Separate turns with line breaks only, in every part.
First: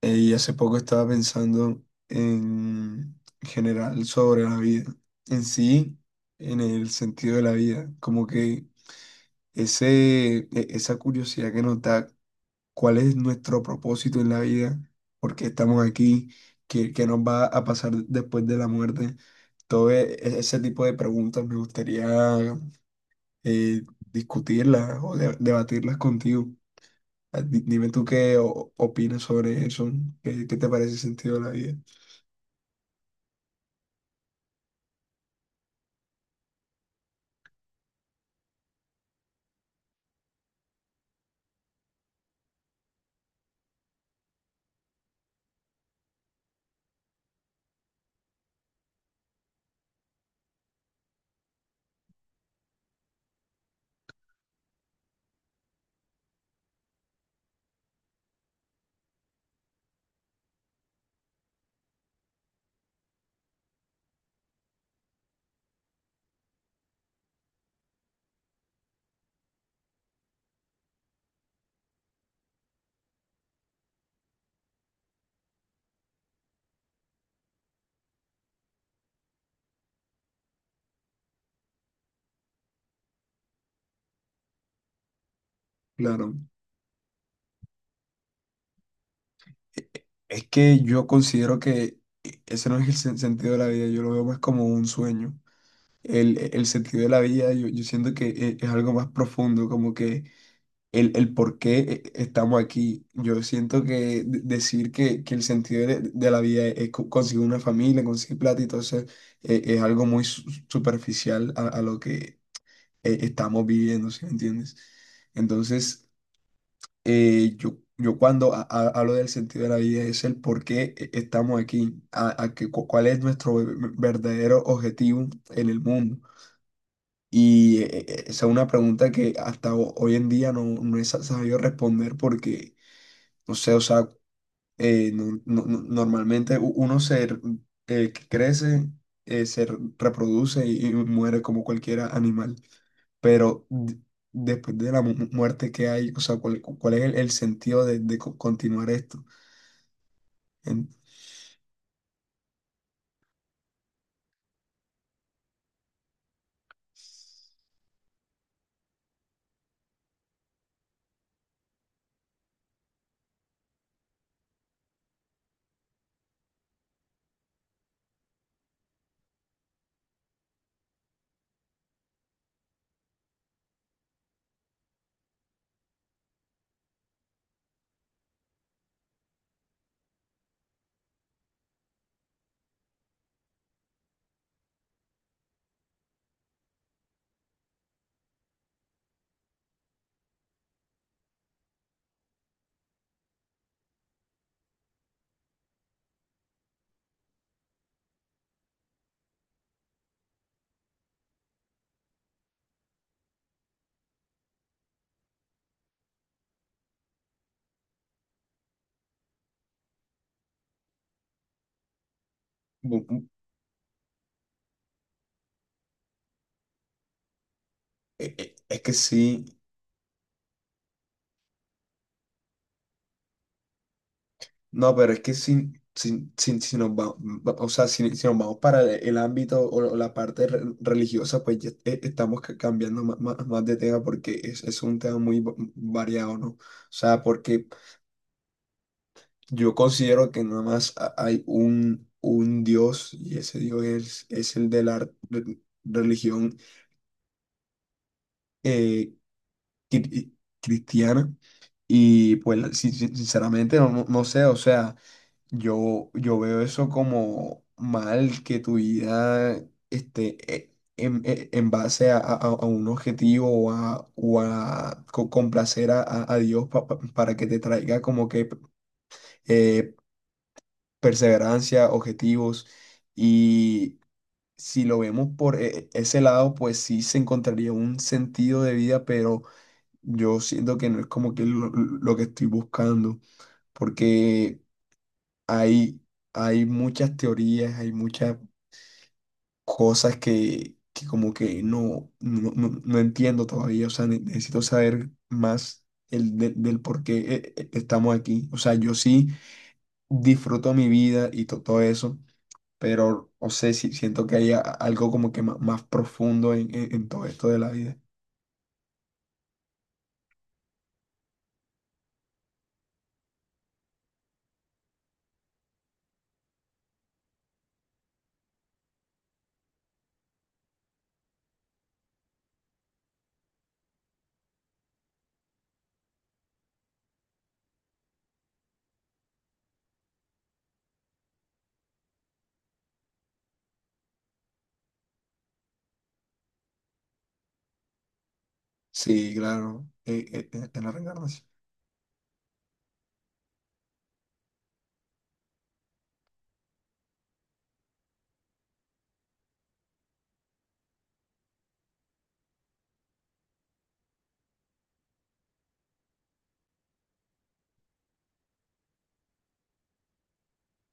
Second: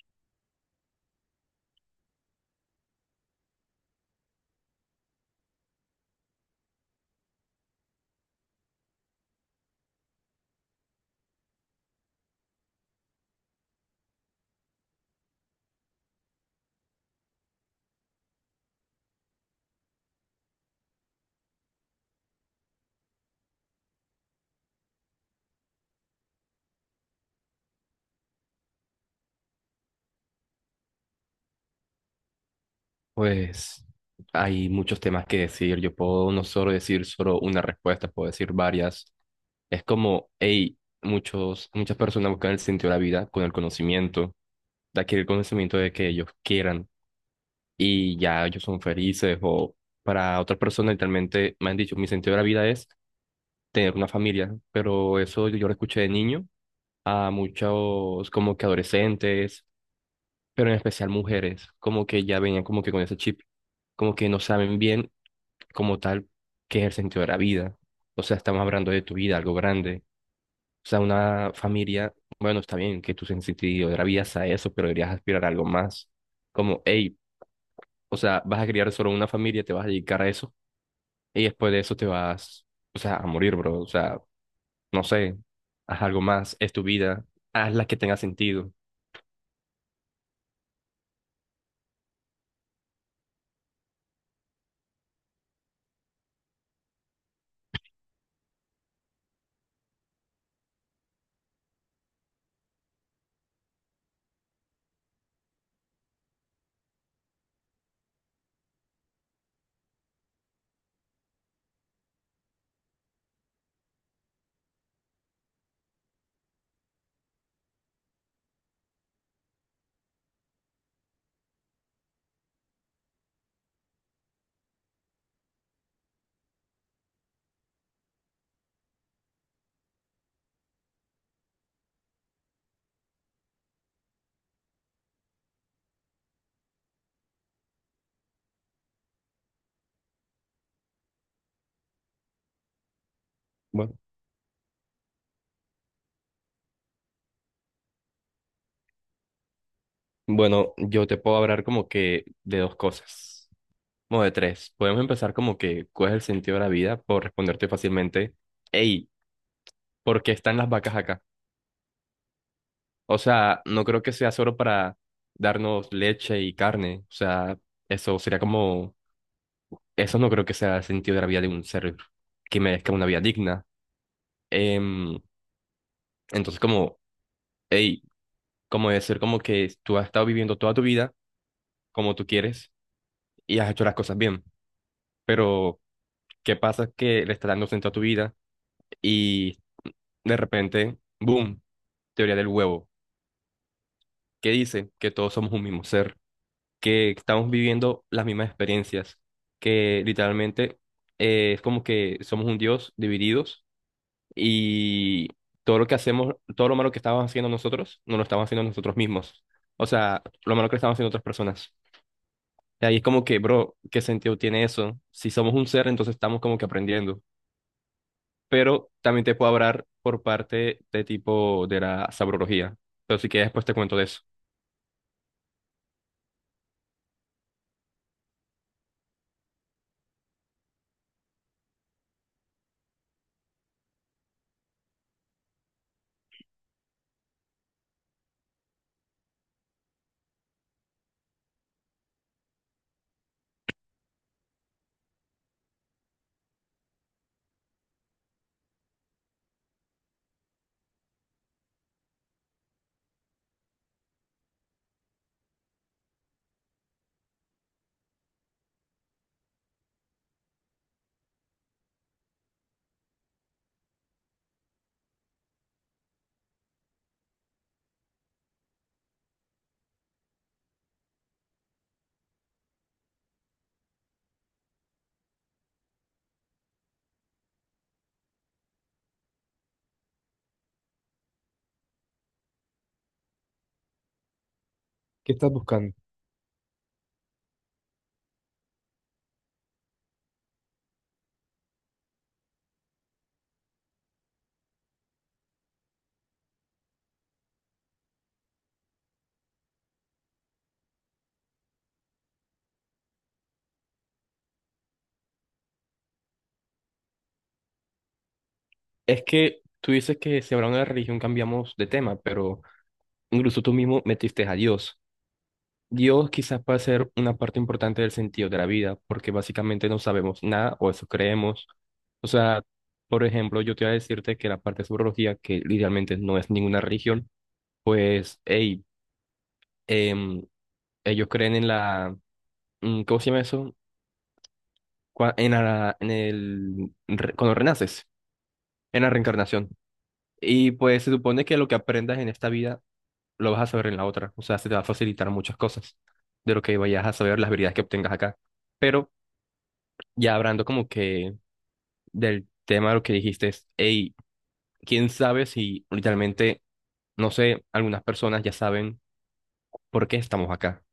Y hace poco estaba pensando en general sobre la vida, en sí, en el sentido de la vida, como que esa curiosidad que nos da cuál es nuestro propósito en la vida, por qué estamos aquí, qué nos va a pasar después de la muerte, todo ese tipo de preguntas me gustaría eh, discutirlas o debatirlas contigo. Dime tú qué opinas sobre eso, qué te parece el sentido de la vida.
Pues hay muchos temas que decir. Yo puedo no solo decir solo una respuesta, puedo decir varias. Es como, hey, muchas personas buscan el sentido de la vida con el conocimiento, de adquirir conocimiento de que ellos quieran y ya ellos son felices. O para otras personas, literalmente me han dicho, mi sentido de la vida es tener una familia, pero eso yo lo escuché de niño a muchos como que adolescentes pero en especial mujeres, como que ya venían como que con ese chip, como que no saben bien como tal qué es el sentido de la vida. O sea, estamos hablando de tu vida, algo grande. O sea, una familia, bueno, está bien que tu sentido de la vida sea eso, pero deberías aspirar a algo más. Como, hey, o sea, vas a criar solo una familia, te vas a dedicar a eso, y después de eso te vas, o sea, a morir, bro. O sea, no sé, haz algo
Claro.
más, es tu vida, haz la que tenga sentido.
E- e- Es que yo considero que ese no es el sentido de la vida, yo lo veo más como un sueño. El sentido de la vida, yo siento que es algo más profundo, como que el por qué estamos aquí. Yo siento que decir que el sentido de la vida es conseguir una familia, conseguir plata, y entonces es algo muy superficial a lo que estamos viviendo, ¿sí me entiendes? Entonces... yo cuando hablo del sentido de la vida es el por qué estamos aquí, cuál es nuestro verdadero objetivo en el mundo. Y esa es una pregunta que hasta hoy en día no he sabido responder porque, no sé, o sea, normalmente uno que crece, se reproduce y muere como cualquier animal. Pero
Bueno,
después de la muerte que hay, o sea, ¿cuál es el sentido de continuar esto?
bueno,
En-
yo te puedo hablar como que de dos cosas. Modo de tres. Podemos empezar como que, ¿cuál es el sentido de la vida? Por responderte fácilmente, hey, ¿por qué están las vacas acá? O sea, no creo que sea solo para darnos leche y carne. O sea, eso sería como, eso no creo que sea el sentido de la vida de un ser que merezca una vida digna. Em, entonces, como, hey, como decir como que tú has estado viviendo toda tu vida como tú quieres y has hecho las cosas bien, pero ¿qué pasa que le está dando sentido a tu vida y de repente, boom? Teoría del huevo, que dice que todos somos un mismo ser, que estamos viviendo las mismas experiencias, que literalmente es como que somos un Dios divididos y todo lo que hacemos, todo lo malo que estamos haciendo nosotros, no lo estamos haciendo nosotros mismos. O sea, lo malo que estamos haciendo otras personas. Y ahí es
bu- bu-
como que, bro, ¿qué sentido tiene eso? Si somos un ser, entonces estamos como que aprendiendo.
es
Pero
que
también te
sí.
puedo hablar por parte de tipo de la sabrología. Pero si que después te cuento de eso.
No, pero es que si nos o sea, si nos vamos para el ámbito o la parte religiosa, pues ya estamos cambiando más, de tema porque es un tema muy variado, ¿no? O sea, porque yo considero que nada más hay un Dios y ese Dios es el de la religión eh, cri- cristiana y pues sinceramente no sé, o sea... yo veo eso como mal que tu vida esté en base a un objetivo o a complacer a Dios para que te traiga como que eh, perseverancia, objetivos. Y si lo vemos por ese lado, pues sí se encontraría un sentido de vida, pero yo siento que no es como que lo que estoy buscando, porque... Hay, hay muchas teorías, hay muchas cosas que como que no entiendo todavía. O sea, necesito saber más del por qué estamos aquí. O sea, yo sí disfruto mi vida y todo eso, pero o sea sí siento que hay algo como que más, profundo en todo esto de la vida.
Es que tú dices que si hablamos de la religión cambiamos de tema, pero incluso tú mismo metiste a Dios. Dios quizás puede ser una parte importante del sentido de la vida, porque básicamente no sabemos nada o eso creemos. O sea, por ejemplo, yo te voy a decirte que la parte de sobrología, que idealmente no es ninguna religión, pues, hey, em, ellos creen en la, ¿cómo se llama eso? En la, en el, cuando renaces, en la
Sí,
reencarnación.
claro,
Y
en la
pues se supone
reencarnación.
que lo que aprendas en esta vida lo vas a saber en la otra. O sea, se te va a facilitar muchas cosas de lo que vayas a saber, las habilidades que obtengas acá. Pero ya hablando como que del tema de lo que dijiste, es, hey, quién sabe si literalmente, no sé, algunas personas ya saben por qué estamos acá.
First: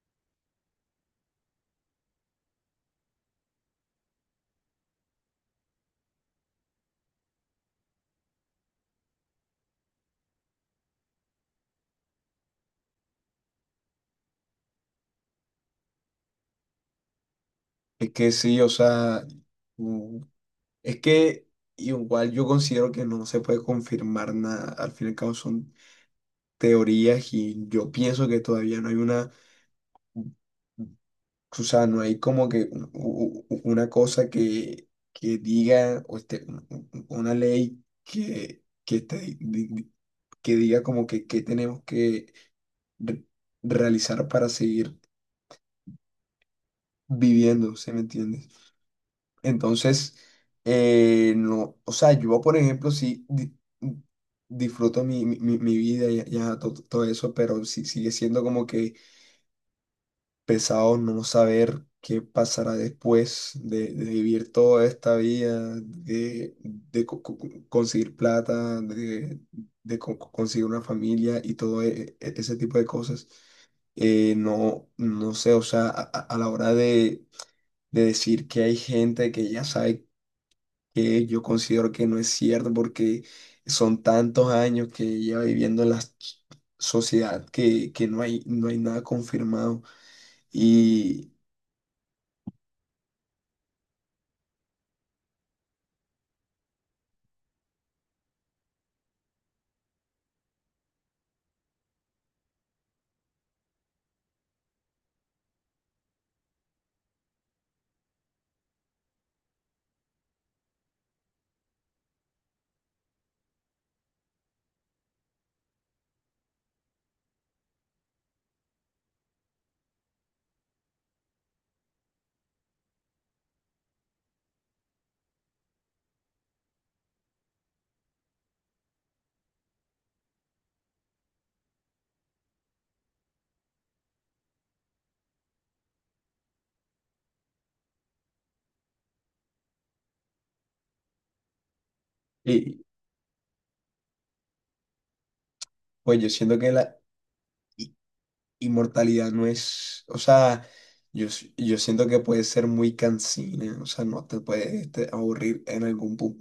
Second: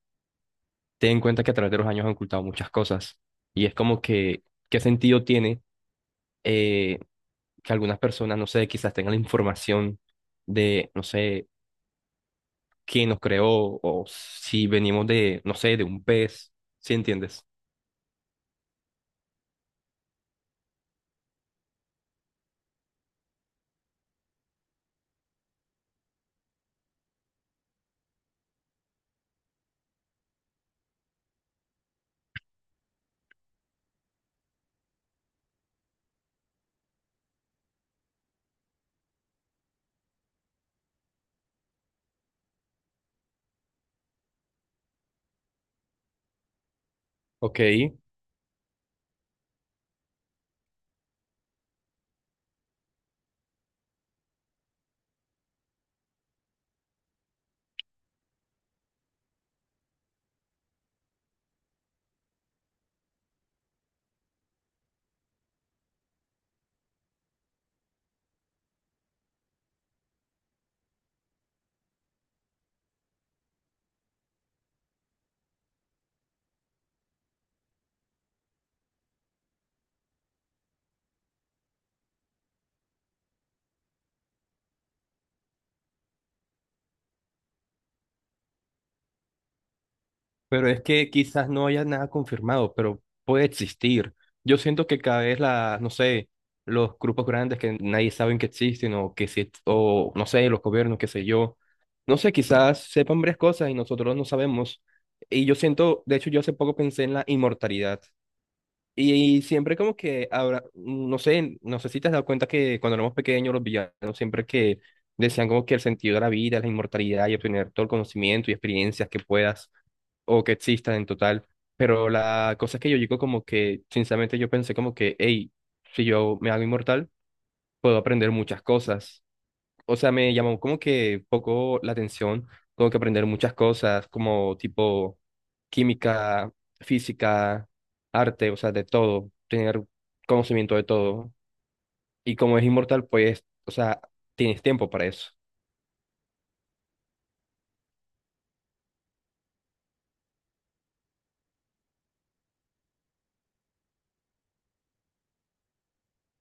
Ten en cuenta que a través de los años han ocultado muchas cosas. Y es como que, ¿qué sentido tiene eh, que algunas personas, no sé, quizás tengan la información de, no sé, quién nos creó o si venimos de, no sé, de un pez, ¿sí entiendes?
Es que sí, o sea, es que igual yo considero que no se puede confirmar nada. Al fin y al cabo son teorías y yo pienso que todavía no hay una, o sea, no hay como que una cosa que diga, o este, un- una ley que, te- di- di- que diga como que qué tenemos que re- realizar para seguir
Ok,
viviendo, ¿se me entiende? Entonces, no, o sea, yo, por ejemplo, sí disfruto mi vida y ya, todo, eso, pero sí, sigue siendo como que pesado no saber qué pasará después de vivir toda esta vida, conseguir plata, de conseguir una familia y todo ese tipo de cosas. No, no sé, o sea, a la hora de decir que hay gente que ya sabe que yo considero que no es cierto porque son tantos años que lleva viviendo en la sociedad que no hay nada confirmado.
pero es que
Y,
quizás no haya nada confirmado, pero puede existir. Yo siento que cada vez la, no sé, los grupos grandes que nadie sabe que existen o que si, o no sé, los gobiernos, qué sé yo, no sé, quizás sepan varias cosas y nosotros no sabemos. Y yo siento, de hecho, yo hace poco pensé en la inmortalidad. Y, siempre como que ahora, no sé, no sé si te has dado cuenta que cuando éramos pequeños los villanos siempre que decían como que el sentido de la vida es la inmortalidad y obtener todo el conocimiento y experiencias que puedas. O que existan en total. Pero la cosa es que yo digo como que, sinceramente, yo pensé como que, hey, si yo me hago inmortal, puedo aprender muchas cosas. O sea, me llamó como que poco la atención, como que aprender muchas cosas, como tipo química, física, arte, o sea, de todo, tener conocimiento de todo. Y como es
y,
inmortal, pues, o sea, tienes tiempo para eso.
pues yo siento que la i- inmortalidad no es, o sea, yo siento que puede ser muy cansina, o sea, no te puede este, aburrir en algún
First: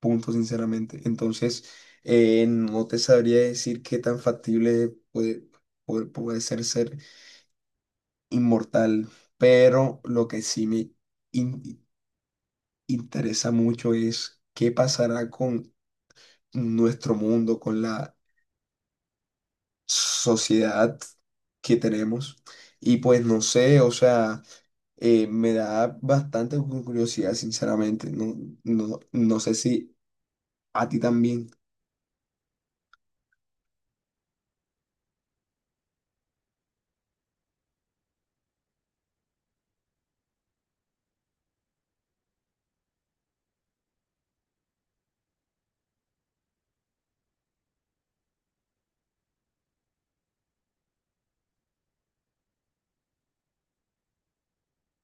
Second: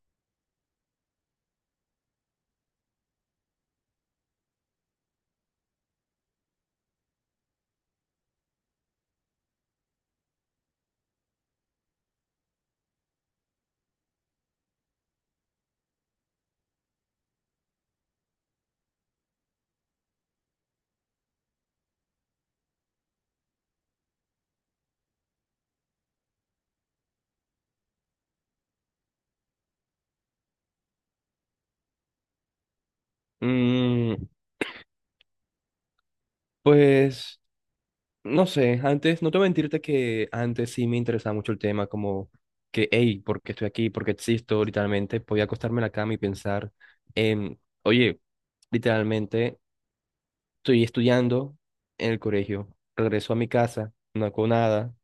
punto, sinceramente. Entonces, no te sabría decir qué tan factible puede ser ser. Inmortal, pero lo que sí me in- interesa mucho es qué pasará con nuestro mundo, con la sociedad que tenemos. Y pues no sé, o sea, me da bastante curiosidad, sinceramente. No, no sé si a ti también.
Mm, pues... No sé, antes, no te voy a mentirte que antes sí me interesaba mucho el tema, como que, hey, ¿por qué estoy aquí? ¿Por qué existo? Literalmente, podía acostarme en la cama y pensar en, oye, literalmente, estoy estudiando en el colegio, regreso a mi casa, no hago nada,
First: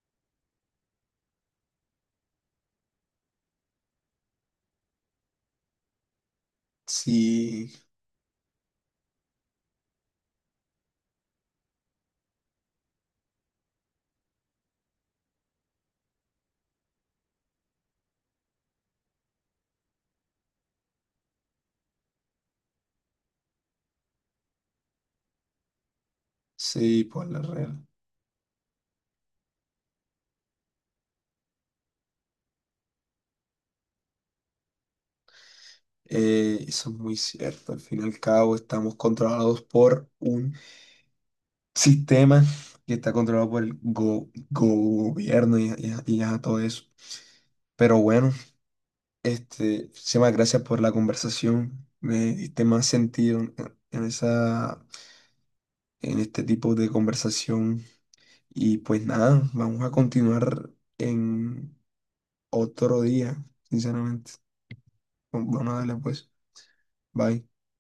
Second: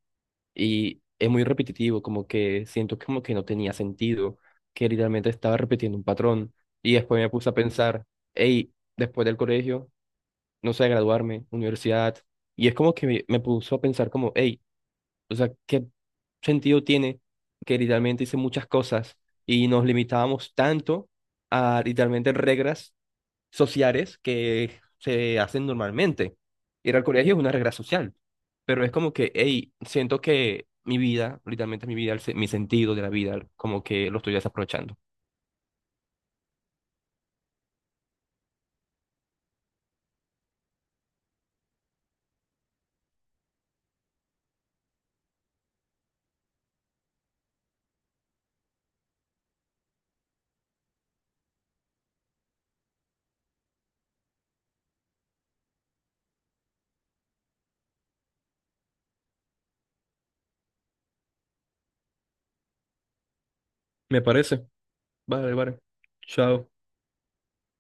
y es muy repetitivo, como que siento como que no tenía sentido, que literalmente estaba repitiendo un patrón, y después me puse a
Sí,
pensar, hey, después del colegio, no sé, graduarme, universidad, y es como que me puso a pensar como, hey, o sea, ¿qué sentido tiene que literalmente hice muchas cosas y nos limitábamos tanto a literalmente reglas sociales que se hacen normalmente? Ir al
sí, por
colegio es
la
una regla
real.
social, pero es como que, hey, siento que mi vida, literalmente mi vida, mi sentido de la vida, como que lo estoy desaprovechando.
Eso es muy cierto. Al fin y al cabo, estamos controlados por un sistema que está controlado por el gobierno y ya todo eso. Pero bueno, este, muchísimas gracias por la conversación. Me diste más sentido en esa, en este tipo de conversación. Y pues nada, vamos a continuar en otro día,
Me
sinceramente.
parece. Vale,
Bueno,
vale.
dale pues.
Chao.
Bye.